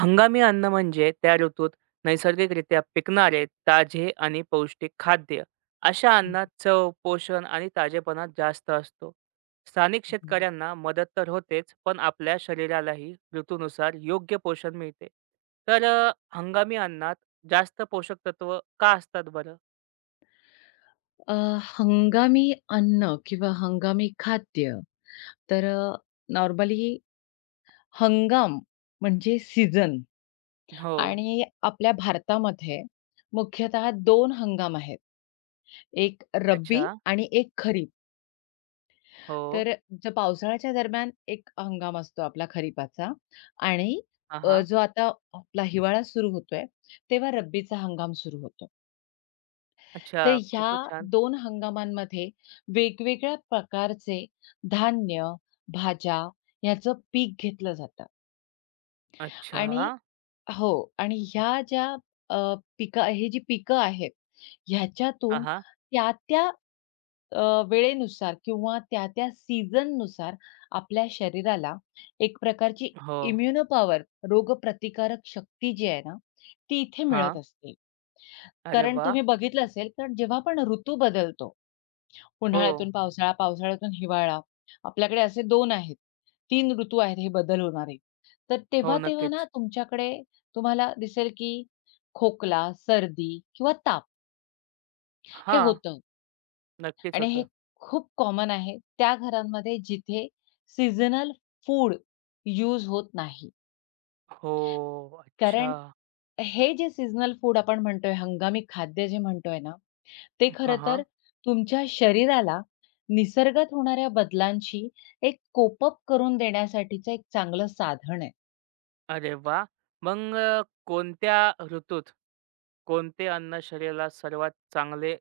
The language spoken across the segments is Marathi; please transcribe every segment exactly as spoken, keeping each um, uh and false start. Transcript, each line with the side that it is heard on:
right: हंगामी अन्न म्हणजे त्या ऋतूत नैसर्गिकरित्या पिकणारे ताजे आणि पौष्टिक खाद्य. अशा
left: हं,
right: अन्नात चव, पोषण आणि ताजेपणा जास्त असतो. स्थानिक
left: बरोबर.
right: शेतकऱ्यांना मदत तर होतेच, पण आपल्या शरीरालाही ऋतूनुसार योग्य पोषण मिळते. तर अ, हंगामी अन्नात जास्त पोषक तत्व का असतात बरं?
left: अ, हंगामी अन्न किंवा हंगामी खाद्य. तर अ, नॉर्मली हंगाम म्हणजे सीझन.
right: हो.
left: आणि आपल्या भारतामध्ये मुख्यतः दोन हंगाम आहेत. एक रब्बी
right: अच्छा.
left: आणि एक खरीप.
right: हो.
left: तर जो पावसाळ्याच्या दरम्यान एक हंगाम असतो आपला खरीपाचा, आणि
right: हां,
left: अ,
right: हां.
left: जो आता आपला हिवाळा सुरू होतोय, तेव्हा रब्बीचा हंगाम सुरू होतो. तर
right: अच्छा.
left: ह्या
right: खूपच छान.
left: दोन हंगामांमध्ये वेगवेगळ्या प्रकारचे धान्य, भाज्या ह्याचं पीक घेतलं जातं. आणि
right: अच्छा.
left: हो, आणि ह्या ज्या अ, पिकं हे जी पिकं आहेत,
right: हां,
left: ह्याच्यातून
right: हां.
left: त्या त्या अ, वेळेनुसार किंवा त्या त्या सीझननुसार आपल्या शरीराला एक प्रकारची
right: हो.
left: इम्युनो पॉवर रोगप्रतिकारक शक्ती जी आहे ना, ती इथे मिळत
right: हां.
left: असते.
right: अरे
left: कारण
right: वाह!
left: तुम्ही बघितलं असेल, तर जेव्हा पण ऋतू बदलतो,
right: हो.
left: उन्हाळ्यातून पावसाळा, पावसाळ्यातून हिवाळा. आपल्याकडे असे दोन आहेत. तीन ऋतू आहेत हे बदल होणारे. तर
right: हो,
left: तेव्हा-तेव्हा ना
right: नक्कीच.
left: तुमच्याकडे तुम्हाला दिसेल की खोकला, सर्दी किंवा ताप हे
right: हां.
left: होतं.
right: नक्कीच
left: आणि हे
right: होतं.
left: खूप कॉमन आहे त्या घरांमध्ये जिथे सीझनल फूड यूज होत नाही.
right: हो.
left: कारण
right: अच्छा.
left: हे जे सीझनल फूड आपण म्हणतोय, हंगामी खाद्य जे म्हणतोय ना ते खरं
right: हा, हा,
left: तर तुमच्या शरीराला निसर्गात होणाऱ्या बदलांशी एक कोप करून देण्यासाठीचं एक चांगलं साधन आहे.
right: अरे वाह! मग अ, कोणत्या ऋतूत कोणते अन्न शरीराला सर्वात चांगले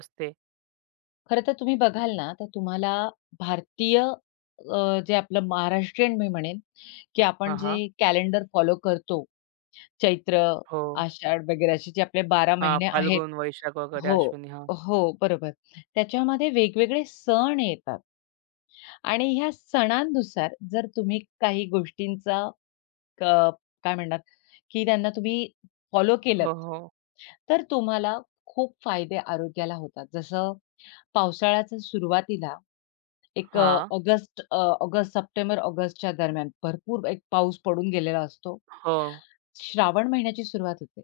right: असते?
left: खरं तर तुम्ही बघाल ना, तर तुम्हाला भारतीय अ, जे आपलं महाराष्ट्रीयन मी म्हणेन, की
right: हा,
left: आपण जे
right: हा,
left: कॅलेंडर फॉलो करतो, चैत्र,
right: हो.
left: आषाढ वगैरे असे जे आपले बारा
right: हां,
left: महिने आहेत.
right: फाल्गुन, वैशाख वगैरे
left: हो,
right: अश्विनी. हा,
left: हो, बरोबर. त्याच्यामध्ये वेगवेगळे सण येतात आणि ह्या सणांनुसार जर तुम्ही काही गोष्टींचा क काय म्हणणार, की त्यांना तुम्ही फॉलो
right: हो,
left: केलत,
right: हो.
left: तर तुम्हाला खूप फायदे आरोग्याला होतात. जसं पावसाळ्याच्या सुरुवातीला एक अ,
right: हा,
left: ऑगस्ट अ, ऑगस्ट, सप्टेंबर, ऑगस्टच्या दरम्यान भरपूर एक पाऊस पडून गेलेला असतो.
right: हो.
left: श्रावण महिन्याची सुरुवात होते.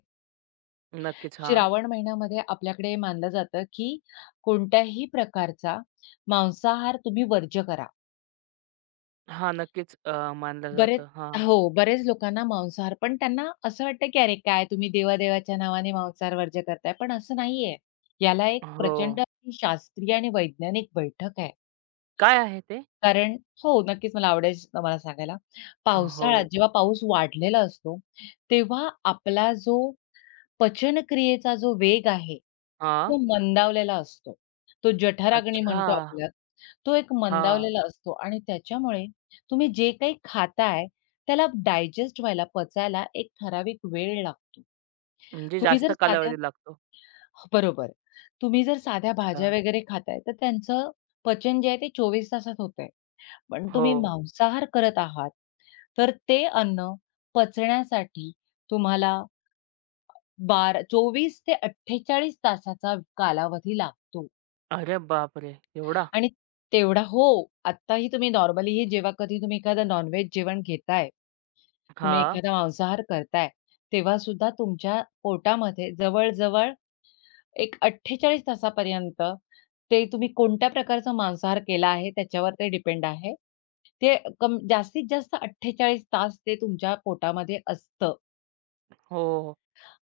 right: नक्कीच. हां.
left: श्रावण महिन्यामध्ये आपल्याकडे मानलं जातं, की कोणत्याही प्रकारचा मांसाहार तुम्ही वर्ज्य करा.
right: हां, नक्कीच अ, मानलं
left: बरेच
right: जातं. हां.
left: हो, बरेच लोकांना मांसाहार पण त्यांना असं वाटतं, की "अरे काय तुम्ही देवादेवाच्या नावाने मांसाहार वर्ज्य करताय." पण असं नाहीये. याला एक
right: हो.
left: प्रचंड अशी शास्त्रीय आणि वैज्ञानिक बैठक आहे.
right: काय आहे ते?
left: कारण हो, नक्कीच मला आवडेल तुम्हाला सांगायला.
right: हो.
left: पावसाळ्यात जेव्हा पाऊस वाढलेला असतो, तेव्हा आपला जो पचनक्रियेचा जो वेग आहे,
right: हां.
left: तो मंदावलेला असतो. तो जठराग्नी
right: अच्छा.
left: म्हणतो आपल्यात, तो एक
right: हां.
left: मंदावलेला असतो आणि त्याच्यामुळे तुम्ही जे काही खाताय, त्याला डायजेस्ट व्हायला, पचायला एक ठराविक वेळ लागतो.
right: म्हणजे
left: तुम्ही
right: जास्त
left: जर साध्या
right: कालावधी लागतो.
left: बरोबर. तुम्ही जर साध्या भाज्या
right: अच्छा.
left: वगैरे खाताय, तर त्यांचं पचन जे आहे ते चोवीस तासात होतंय. पण
right: हो.
left: तुम्ही मांसाहार करत आहात, तर ते अन्न पचण्यासाठी तुम्हाला बारा चोवीस ते अठ्ठेचाळीस तासाचा कालावधी लागतो.
right: अरे बापरे! एवढा?
left: आणि तेवढा हो, आत्ताही तुम्ही नॉर्मलीही जेव्हा कधी तुम्ही एखादं नॉन-व्हेज जेवण घेताय, तुम्ही
right: हां.
left: एखादा मांसाहार करताय, तेव्हा सुद्धा तुमच्या पोटामध्ये जवळ एक अठ्ठेचाळीस तासापर्यंत ते तुम्ही कोणत्या प्रकारचा मांसाहार केला आहे त्याच्यावर ते डिपेंड आहे. ते कम जास्तीत जास्त अठ्ठेचाळीस तास ते तुमच्या पोटामध्ये असतं.
right: हो, हो.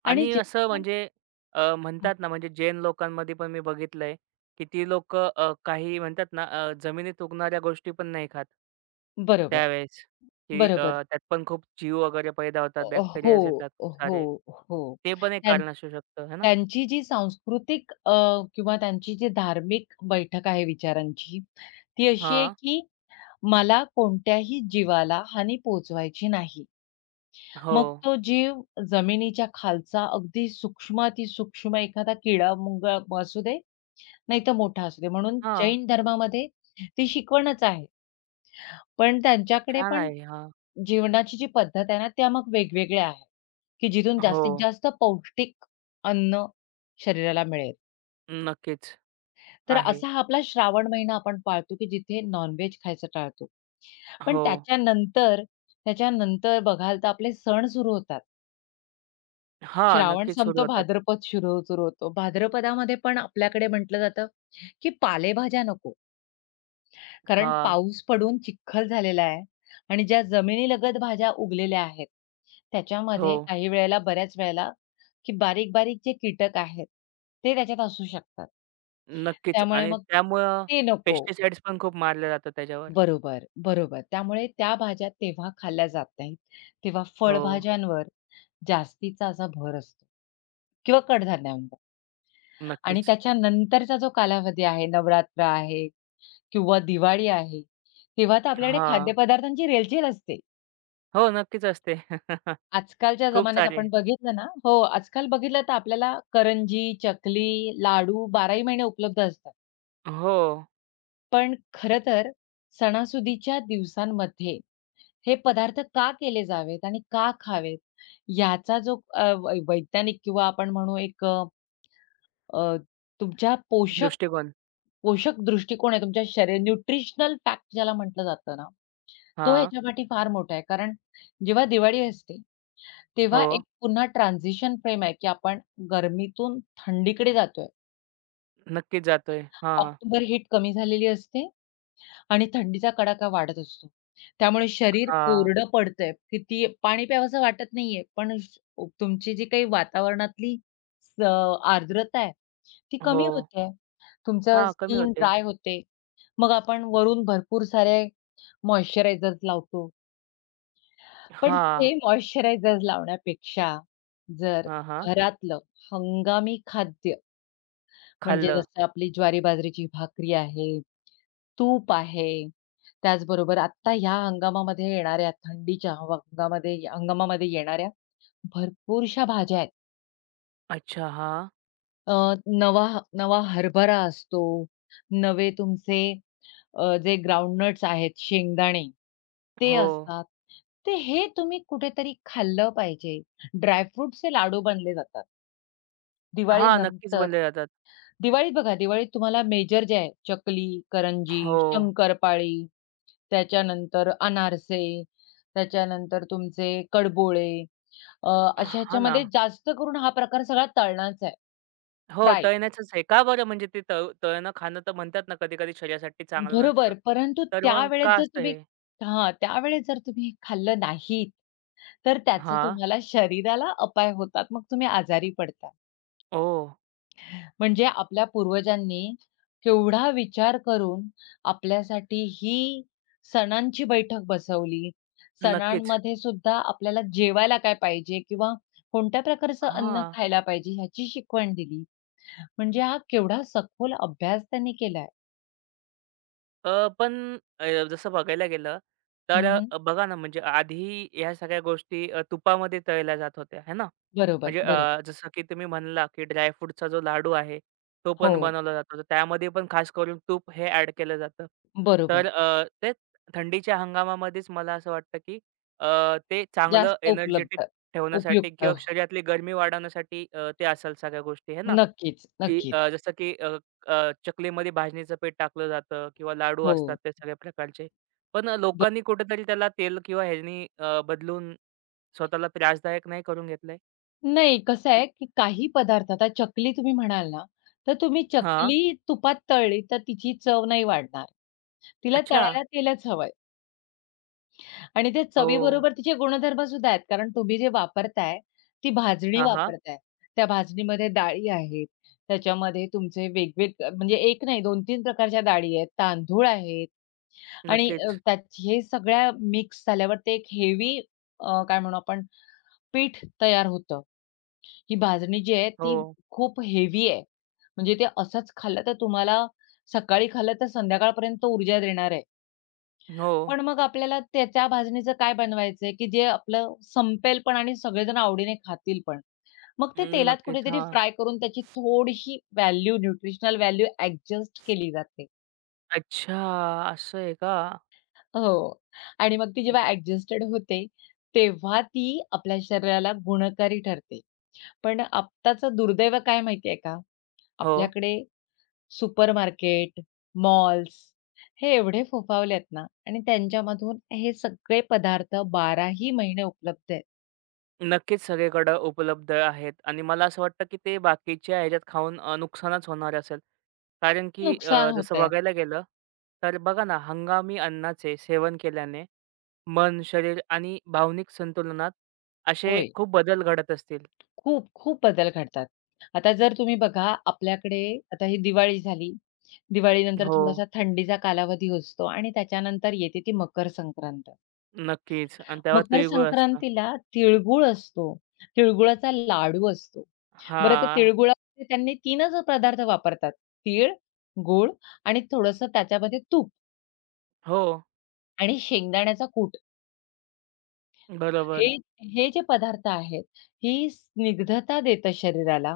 left: आणि
right: आणि असं
left: जेव्हा
right: म्हणजे अ, म्हणतात ना, म्हणजे जैन लोकांमध्ये पण मी बघितलंय, की ती लोक काही म्हणतात ना, अ, जमिनीत उगणाऱ्या गोष्टी पण नाही खात.
left: बरोबर,
right: त्यावेळेस, की अ,
left: बरोबर.
right: त्यात पण खूप जीव वगैरे पैदा होतात,
left: अ, हो,
right: बॅक्टेरियाज येतात खूप
left: हो,
right: सारे.
left: हो.
right: ते पण एक
left: त्यां
right: कारण असू शकतं, है ना?
left: त्यांची जी सांस्कृतिक अ, किंवा त्यांची जी धार्मिक बैठक आहे विचारांची, ती अशी आहे
right: हां.
left: की मला कोणत्याही जीवाला हानी पोहोचवायची नाही.
right: हो.
left: मग तो जीव जमिनीच्या खालचा अगदी सूक्ष्मातिसूक्ष्म एखादा किडा-मुंगळा असू दे, नाहीतर मोठा असू दे. म्हणून
right: हां.
left: जैन धर्मामध्ये ती शिकवणच आहे. पण त्यांच्याकडे
right: छान
left: पण
right: आहे. हां.
left: जेवणाची जी पद्धत आहे ना, त्या मग वेगवेगळ्या आहेत, की जिथून
right: हो.
left: जास्तीत जास्त पौष्टिक अन्न शरीराला मिळेल.
right: नक्कीच
left: तर
right: आहे.
left: असा हा आपला श्रावण महिना आपण पाळतो, की जिथे नॉन-व्हेज खायचं टाळतो. पण
right: हो.
left: त्याच्यानंतर त्याच्यानंतर बघाल तर आपले सण सुरू होतात.
right: हां.
left: श्रावण
right: नक्कीच सुरू
left: संपतो,
right: होतात.
left: भाद्रपद सुरू सुरू होतो. भाद्रपदामध्ये पण आपल्याकडे म्हटलं जातं, की पालेभाज्या नको. कारण
right: हां.
left: पाऊस पडून चिखल झालेला आहे आणि ज्या जमिनीलगत भाज्या उगलेल्या आहेत,
right: हो.
left: त्याच्यामध्ये काही वेळेला बऱ्याच वेळेला की बारीक-बारीक जे कीटक आहेत, ते त्याच्यात असू शकतात.
right: नक्कीच
left: त्यामुळे
right: आणि
left: मग
right: त्यामुळं
left: ते नको.
right: पेस्टिसाइड्स पण खूप मारले जातात त्याच्यावर.
left: बरोबर, बरोबर. त्यामुळे त्या भाज्या तेव्हा खाल्ल्या जात नाहीत. तेव्हा
right: हो,
left: फळभाज्यांवर जास्तीचा असा भर असतो किंवा कडधान्यांवर. आणि
right: नक्कीच.
left: त्याच्यानंतरचा जो कालावधी आहे, नवरात्र आहे किंवा दिवाळी आहे, तेव्हा तर आपल्याकडे
right: हां.
left: खाद्यपदार्थांची रेलचेल असते.
right: हो, नक्कीच असते.
left: आजकालच्या
right: खूप
left: जमान्यात आपण
right: सारे.
left: बघितलं ना हो, आजकाल बघितलं तर आपल्याला करंजी, चकली, लाडू बाराही महिने उपलब्ध असतात.
right: हो,
left: पण खरं तर सणासुदीच्या दिवसांमध्ये हे पदार्थ का केले जावेत आणि का खावेत? याचा जो अ, वै वैज्ञानिक किंवा आपण म्हणू एक अ, अ, तुमच्या पोषक
right: दृष्टिकोन.
left: पोषक दृष्टिकोन आहे तुमच्या शरीर न्यूट्रिशनल फॅक्ट ज्याला म्हटलं जातं ना, तो
right: हां.
left: ह्याच्यापाठी फार मोठा आहे. कारण जेव्हा दिवाळी असते, तेव्हा
right: हो,
left: एक पुन्हा ट्रान्झिशन फ्रेम आहे, की आपण गरमीतून थंडीकडे जातोय.
right: नक्कीच जातोय. हां,
left: ऑक्टोबर हीट कमी झालेली असते आणि थंडीचा कडाका वाढत असतो. त्यामुळे शरीर
right: हां.
left: कोरडं पडतंय. किती पाणी प्यावसं वाटत नाहीये, पण श तुमची जी काही वातावरणातली स आर्द्रता आहे, ती कमी
right: हो.
left: होते. तुमचं
right: हां, कमी
left: स्किन
right: होते.
left: ड्राय होते. मग आपण वरून भरपूर सारे मॉइश्चरायझर्स लावतो. पण
right: हां,
left: ते मॉइश्चरायझर्स लावण्यापेक्षा जर
right: हां, हां.
left: घरातलं हंगामी खाद्य म्हणजे
right: खाल्लं.
left: जसं आपली ज्वारी बाजरीची भाकरी आहे, तूप आहे, त्याचबरोबर आत्ता ह्या हंगामामध्ये येणाऱ्या थंडीच्या हवा- हंगामामध्ये हंगामामध्ये येणाऱ्या भरपूरशा भाज्या आहेत.
right: अच्छा, हां.
left: अ, नवा नवा हरभरा असतो, नवे तुमचे अ, जे ग्राउंडनट्स आहेत, शेंगदाणे ते
right: हो.
left: असतात. ते हे तुम्ही कुठेतरी खाल्लं पाहिजे. ड्रायफ्रुट्सचे लाडू बनले जातात
right: हां, नक्कीच
left: दिवाळीनंतर.
right: बनले जातात.
left: दिवाळीत बघा, दिवाळीत तुम्हाला मेजर जे आहे चकली, करंजी,
right: हो.
left: शंकरपाळी, त्याच्यानंतर अनारसे, त्याच्यानंतर तुमचे कडबोळे अ, अशा
right: हां ना.
left: ह्याच्यामध्ये जास्त करून हा प्रकार सगळा तळणाचा आहे.
right: हो,
left: फ्राय.
right: तळण्याचंच आहे. का बरं म्हणजे ते तळ तळणं खाणं तर म्हणतात ना, कधी-कधी शरीरासाठी चांगलं नसतं.
left: बरोबर, परंतु
right: तर मग
left: त्यावेळेस
right: का
left: जर
right: असतं
left: तुम्ही,
right: हे?
left: हां, त्यावेळेस जर तुम्ही खाल्लं नाहीत, तर त्याचं
right: हां.
left: तुम्हाला शरीराला अपाय होतात. मग तुम्ही आजारी पडता.
right: ओ
left: म्हणजे आपल्या पूर्वजांनी केवढा विचार करून आपल्यासाठी ही सणांची बैठक बसवली.
right: नक्कीच.
left: सणांमध्ये सुद्धा आपल्याला जेवायला काय पाहिजे किंवा कोणत्या प्रकारचं अन्न
right: हां.
left: खायला पाहिजे ह्याची शिकवण दिली. म्हणजे हा केवढा सखोल अभ्यास त्यांनी केलाय.
right: अ, पण अ, जसं बघायला गेलं तर
left: हं,
right: अ, बघा ना, म्हणजे आधी ह्या सगळ्या गोष्टी अ, तुपामध्ये तळल्या जात होत्या, है ना?
left: बरोबर,
right: म्हणजे
left: बरोबर.
right: अ, जसं की तुम्ही म्हणला, की ड्रायफ्रूटचा जो लाडू आहे, तो
left: हो,
right: पण बनवला जातो. तर त्यामध्ये पण खास करून तूप हे ॲड केलं जातं.
left: बरोबर.
right: तर अ, ते थंडीच्या हंगामामध्येच मला असं वाटतं, की अ, ते चांगलं
left: जास्त
right: एनर्जेटिक
left: उपलब्ध,
right: ठेवण्यासाठी
left: उपयुक्त.
right: किंवा शरीरातली गरमी वाढवण्यासाठी अ, ते असेल सगळ्या गोष्टी, है ना?
left: नक्कीच,
right: की
left: नक्कीच.
right: अ, जसं की अ, अ, चकलीमध्ये भाजणीचं पीठ टाकलं जातं किंवा लाडू
left: हो.
right: असतात ते सगळ्या प्रकारचे. पण अ,
left: बरं.
right: लोकांनी कुठेतरी त्याला तेल किंवा ह्यानी अ, बदलून स्वतःला त्रासदायक नाही करून घेतलंय?
left: नाही कसं आहे, की काही पदार्थ आता चकली तुम्ही म्हणाल ना, तर तुम्ही
right: हां.
left: चकली तुपात तळली तर तिची चव नाही वाढणार. तिला
right: अच्छा.
left: तळायला तेलच हवंय. आणि त्या
right: हो.
left: चवीबरोबर तिचे गुणधर्म सुद्धा आहेत. कारण तुम्ही जे वापरताय, ती भाजणी
right: हां, हां.
left: वापरताय. त्या भाजणीमध्ये डाळी आहेत, त्याच्यामध्ये तुमचे वेगवेग म्हणजे एक नाही दोन ते तीन प्रकारच्या डाळी आहेत, तांदूळ आहेत. आणि अ,
right: नक्कीच.
left: त्यात हे सगळ्या मिक्स झाल्यावर ते एक हेवी काय म्हणू आपण पीठ तयार होतं. ही भाजणी जी आहे
right: हो.
left: ती खूप हेवी आहे. म्हणजे ते असंच खाल्लं तर तुम्हाला सकाळी खाल्लं तर संध्याकाळपर्यंत ऊर्जा देणार आहे.
right: हो.
left: पण मग आपल्याला त्याच्या भाजणीचं काय बनवायचंय, की जे आपलं संपेल पण आणि सगळेजण आवडीने खातील पण. मग ते
right: अं,
left: तेलात
right: नक्कीच.
left: कुठेतरी
right: हां.
left: फ्राय करून त्याची थोडीशी व्हॅल्यू न्यूट्रिशनल व्हॅल्यू ॲडजस्ट केली जाते.
right: अच्छा, असं आहे का?
left: हो. आणि मग ती जेव्हा ॲडजस्टेड होते, तेव्हा ती आपल्या शरीराला गुणकारी ठरते. पण आत्ताचं दुर्दैव काय माहिती आहे का?
right: हो.
left: आपल्याकडे सुपर मार्केट, मॉल्स हे एवढे फोफावलेत ना आणि त्यांच्यामधून हे सगळे पदार्थ बाराही महिने उपलब्ध आहेत.
right: नक्कीच सगळीकडं उपलब्ध आहेत आणि मला असं वाटतं की ते बाकीच्या ह्याच्यात खाऊन अ, नुकसानच होणार असेल. कारण की अ,
left: नुकसान
right: जसं
left: होतंय.
right: बघायला गेलं, तर बघा ना, हंगामी अन्नाचे सेवन केल्याने मन, शरीर आणि भावनिक संतुलनात असे
left: होय.
right: खूप बदल घडत असतील.
left: खूप, खूप बदल घडतात. आता जर तुम्ही बघा आपल्याकडे आता ही दिवाळी झाली. दिवाळीनंतर
right: हो,
left: थोडासा थंडीचा कालावधी असतो आणि त्याच्यानंतर येते ती मकर संक्रांत.
right: नक्कीच आणि तेव्हा
left: मकर
right: तिळगुळ असतं.
left: संक्रांतीला तिळगूळ असतो. तिळगुळाचा लाडू असतो. बरं त्या
right: हां.
left: तिळगुळामध्ये त्यांनी तीनच पदार्थ वापरतात. तीळ, गूळ आणि थोडंसं त्याच्यामध्ये तूप
right: हो,
left: आणि शेंगदाण्याचा कूट. हे
right: बरोबर.
left: हे जे पदार्थ आहेत, ही स्निग्धता देतं शरीराला.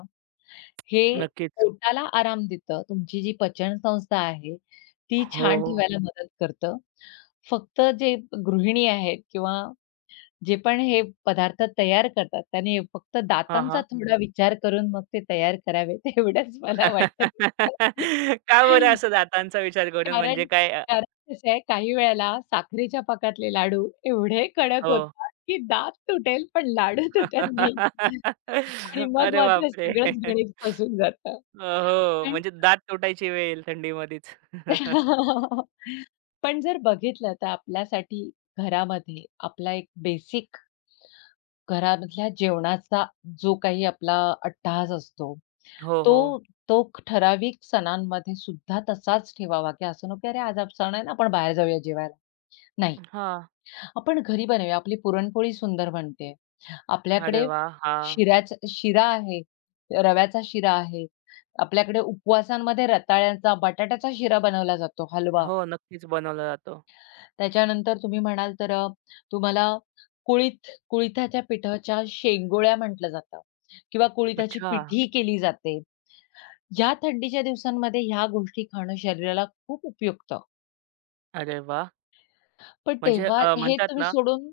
left: हे
right: नक्कीच.
left: पोटाला आराम देतं. तुमची जी पचन संस्था आहे, ती
right: हो,
left: छान
right: हो.
left: ठेवायला मदत करतं. फक्त जे गृहिणी आहेत किंवा जे पण हे पदार्थ तयार करतात, त्याने फक्त
right: हां,
left: दातांचा
right: हां.
left: थोडा विचार करून मग ते तयार करावे, एवढंच मला वाटत असतं.
right: का बरं असं दातांचा विचार करून
left: कारण
right: म्हणजे काय अ,
left: कारण कसं आहे काही वेळेला साखरेच्या पाकातले लाडू एवढे कडक
right: हो.
left: होतात, की दात तुटेल पण लाडू तुटत नाही. आणि मग
right: अरे
left: मात्र
right: बापरे!
left: सगळंच गणित फसून जातं.
right: हो, हो.
left: पण
right: म्हणजे दात तुटायची वेळ थंडीमध्येच.
left: पण जर बघितलं तर आपल्यासाठी घरामध्ये आपला एक बेसिक घरामधल्या जेवणाचा जो काही आपला अट्टाहास असतो,
right: हो,
left: तो
right: हो.
left: तो ठराविक सणांमध्ये सुद्धा तसाच ठेवावा, की असं नको की "अरे, आज आप सण आहे ना, आपण बाहेर जाऊया जेवायला." नाही,
right: हां.
left: आपण घरी बनवूया. आपली पुरणपोळी सुंदर बनते.
right: अरे
left: आपल्याकडे
right: वाह! हां.
left: शिऱ्याचा शिरा आहे, रव्याचा शिरा आहे. आपल्याकडे उपवासांमध्ये रताळ्याचा, बटाट्याचा शिरा बनवला जातो, हलवा.
right: हो, नक्कीच बनवला जातो.
left: त्याच्यानंतर तुम्ही म्हणाल तर अ, तुम्हाला कुळीथ कुळिथाच्या पिठाच्या शेंगोळ्या म्हटलं जातं किंवा कुळिथाची
right: अच्छा.
left: पिठी केली जाते. या थंडीच्या दिवसांमध्ये ह्या गोष्टी खाणं शरीराला खूप उपयुक्त.
right: अरे वाह!
left: पण
right: म्हणजे
left: तेव्हा
right: अ,
left: हे
right: म्हणतात
left: तुम्ही
right: ना,
left: सोडून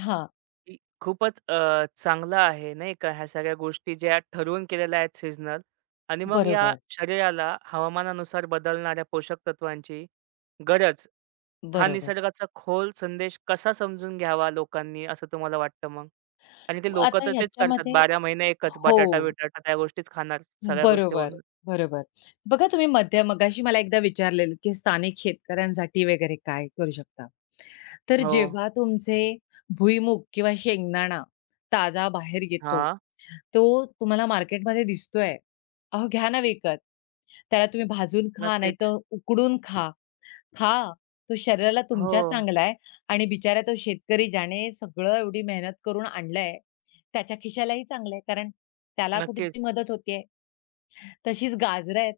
left: हां,
right: की खूपच अ, चांगलं आहे नाही का, ह्या सगळ्या गोष्टी ज्या ठरवून केलेल्या आहेत सीझनल आणि मग या
left: बरोबर,
right: शरीराला हवामानानुसार बदलणाऱ्या पोषक तत्वांची गरज, हा
left: बरोबर.
right: निसर्गाचा खोल संदेश कसा समजून घ्यावा लोकांनी, असं तुम्हाला वाटतं मग? आणि ते लोकं
left: आता
right: तर तेच करतात.
left: ह्याच्यामध्ये
right: बारा महिने एकच
left: हो,
right: बटाटा-बिटाटा त्या गोष्टीच खाणार, सगळ्या गोष्टी
left: बरोबर,
right: बनवून.
left: बरोबर. बघा तुम्ही मध्य मगाशी मला एकदा विचारलेलं, की स्थानिक शेतकऱ्यांसाठी वगैरे काय करू शकता? तर
right: हो.
left: जेव्हा तुमचे भुईमूग किंवा शेंगदाणा ताजा बाहेर येतो,
right: हां.
left: तो तुम्हाला मार्केटमध्ये दिसतोय. अहो घ्या ना विकत. त्याला तुम्ही भाजून खा,
right: नक्कीच.
left: नाहीतर उकडून खा. हां, तो शरीराला तुमच्या
right: हो,
left: चांगला आहे. आणि बिचारा तो शेतकरी ज्याने सगळं एवढी मेहनत करून आणलंय, त्याच्या खिशालाही चांगलं आहे, कारण त्याला
right: नक्कीच.
left: कुठेतरी मदत होतीये. तशीच गाजरं आहेत.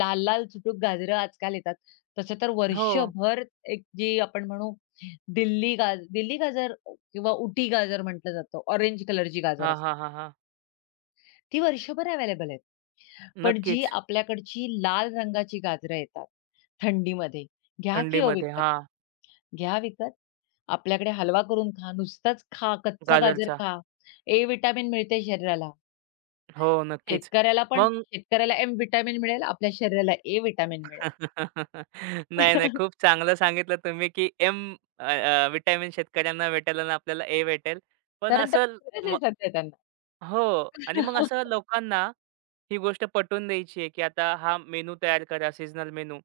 left: लाल-लाल चुटूक गाजरं आजकाल येतात. तसं तर
right: हो.
left: वर्षभर एक जी आपण म्हणू दिल्ली गाज दिल्ली गाजर किंवा उटी गाजर म्हटलं जातं. ऑरेंज कलरची गाजर
right: हां,
left: असते.
right: हां, हां, हां.
left: ती वर्षभर अवेलेबल आहेत. पण जी
right: नक्कीच.
left: आपल्याकडची लाल रंगाची गाजरं येतात थंडीमध्ये, घ्या की हो
right: थंडीमध्ये.
left: विकत.
right: हां,
left: घ्या विकत. आपल्याकडे हलवा करून खा, नुसताच खा, कच्चं गाजर
right: गाजरचा.
left: खा. ए विटामिन मिळते शरीराला.
right: हो, नक्कीच.
left: शेतकऱ्याला पण
right: मग
left: शेतकऱ्याला एम विटामिन मिळेल, आपल्या शरीराला ए विटामिन मिळेल.
right: नाही, नाही. खूप चांगलं सांगितलं तुम्ही, की एम अ, अ, विटॅमिन शेतकऱ्यांना भेटेल आणि आपल्याला ए भेटेल. पण
left: कारण
right: असं
left: त्याची गरज
right: म
left: आहे सध्या त्यांना.
right: हो आणि मग असं लोकांना ही गोष्ट पटवून द्यायची आहे, की आता हा मेनू तयार करा, सीजनल मेनू.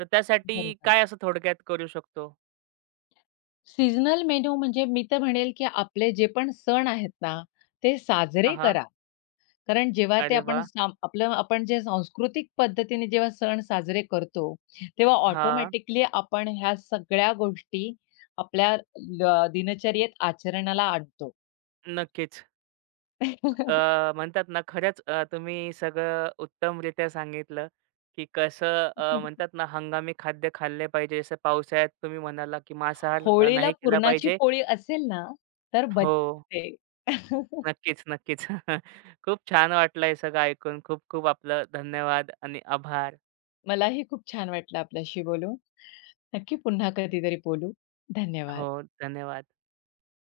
right: तर त्यासाठी
left: बरोबर.
right: काय असं थोडक्यात करू शकतो?
left: सीझनल मेनू म्हणजे मी तर म्हणेल, की आपले जे पण सण आहेत ना, ते साजरे
right: हां,
left: करा. कारण जेव्हा ते
right: अरे
left: आपण
right: वाह!
left: साम आपलं आपण जे सांस्कृतिक पद्धतीने जेव्हा सण साजरे करतो, तेव्हा
right: हां,
left: ऑटोमॅटिकली आपण ह्या सगळ्या गोष्टी आपल्या अ, दिनचर्येत आचरणाला आणतो.
right: नक्कीच. अ, म्हणतात ना खरंच अ, तुम्ही सगळं उत्तमरित्या सांगितलं, की कसं अ, म्हणतात ना हंगामी खाद्य खाल्ले पाहिजे. जसं पावसाळ्यात तुम्ही म्हणाला, की मांसाहार अ,
left: होळीला
right: नाही केला
left: पुरणाची
right: पाहिजे.
left: पोळी असेल ना, तर
right: हो.
left: बज्जी येते.
right: नक्कीच, नक्कीच. खूप छान वाटलं हे सगळं ऐकून. खूप खूप आपलं धन्यवाद आणि आभार.
left: मलाही खूप छान वाटलं आपल्याशी बोलून. नक्की पुन्हा कधीतरी बोलू. धन्यवाद.
right: हो, धन्यवाद.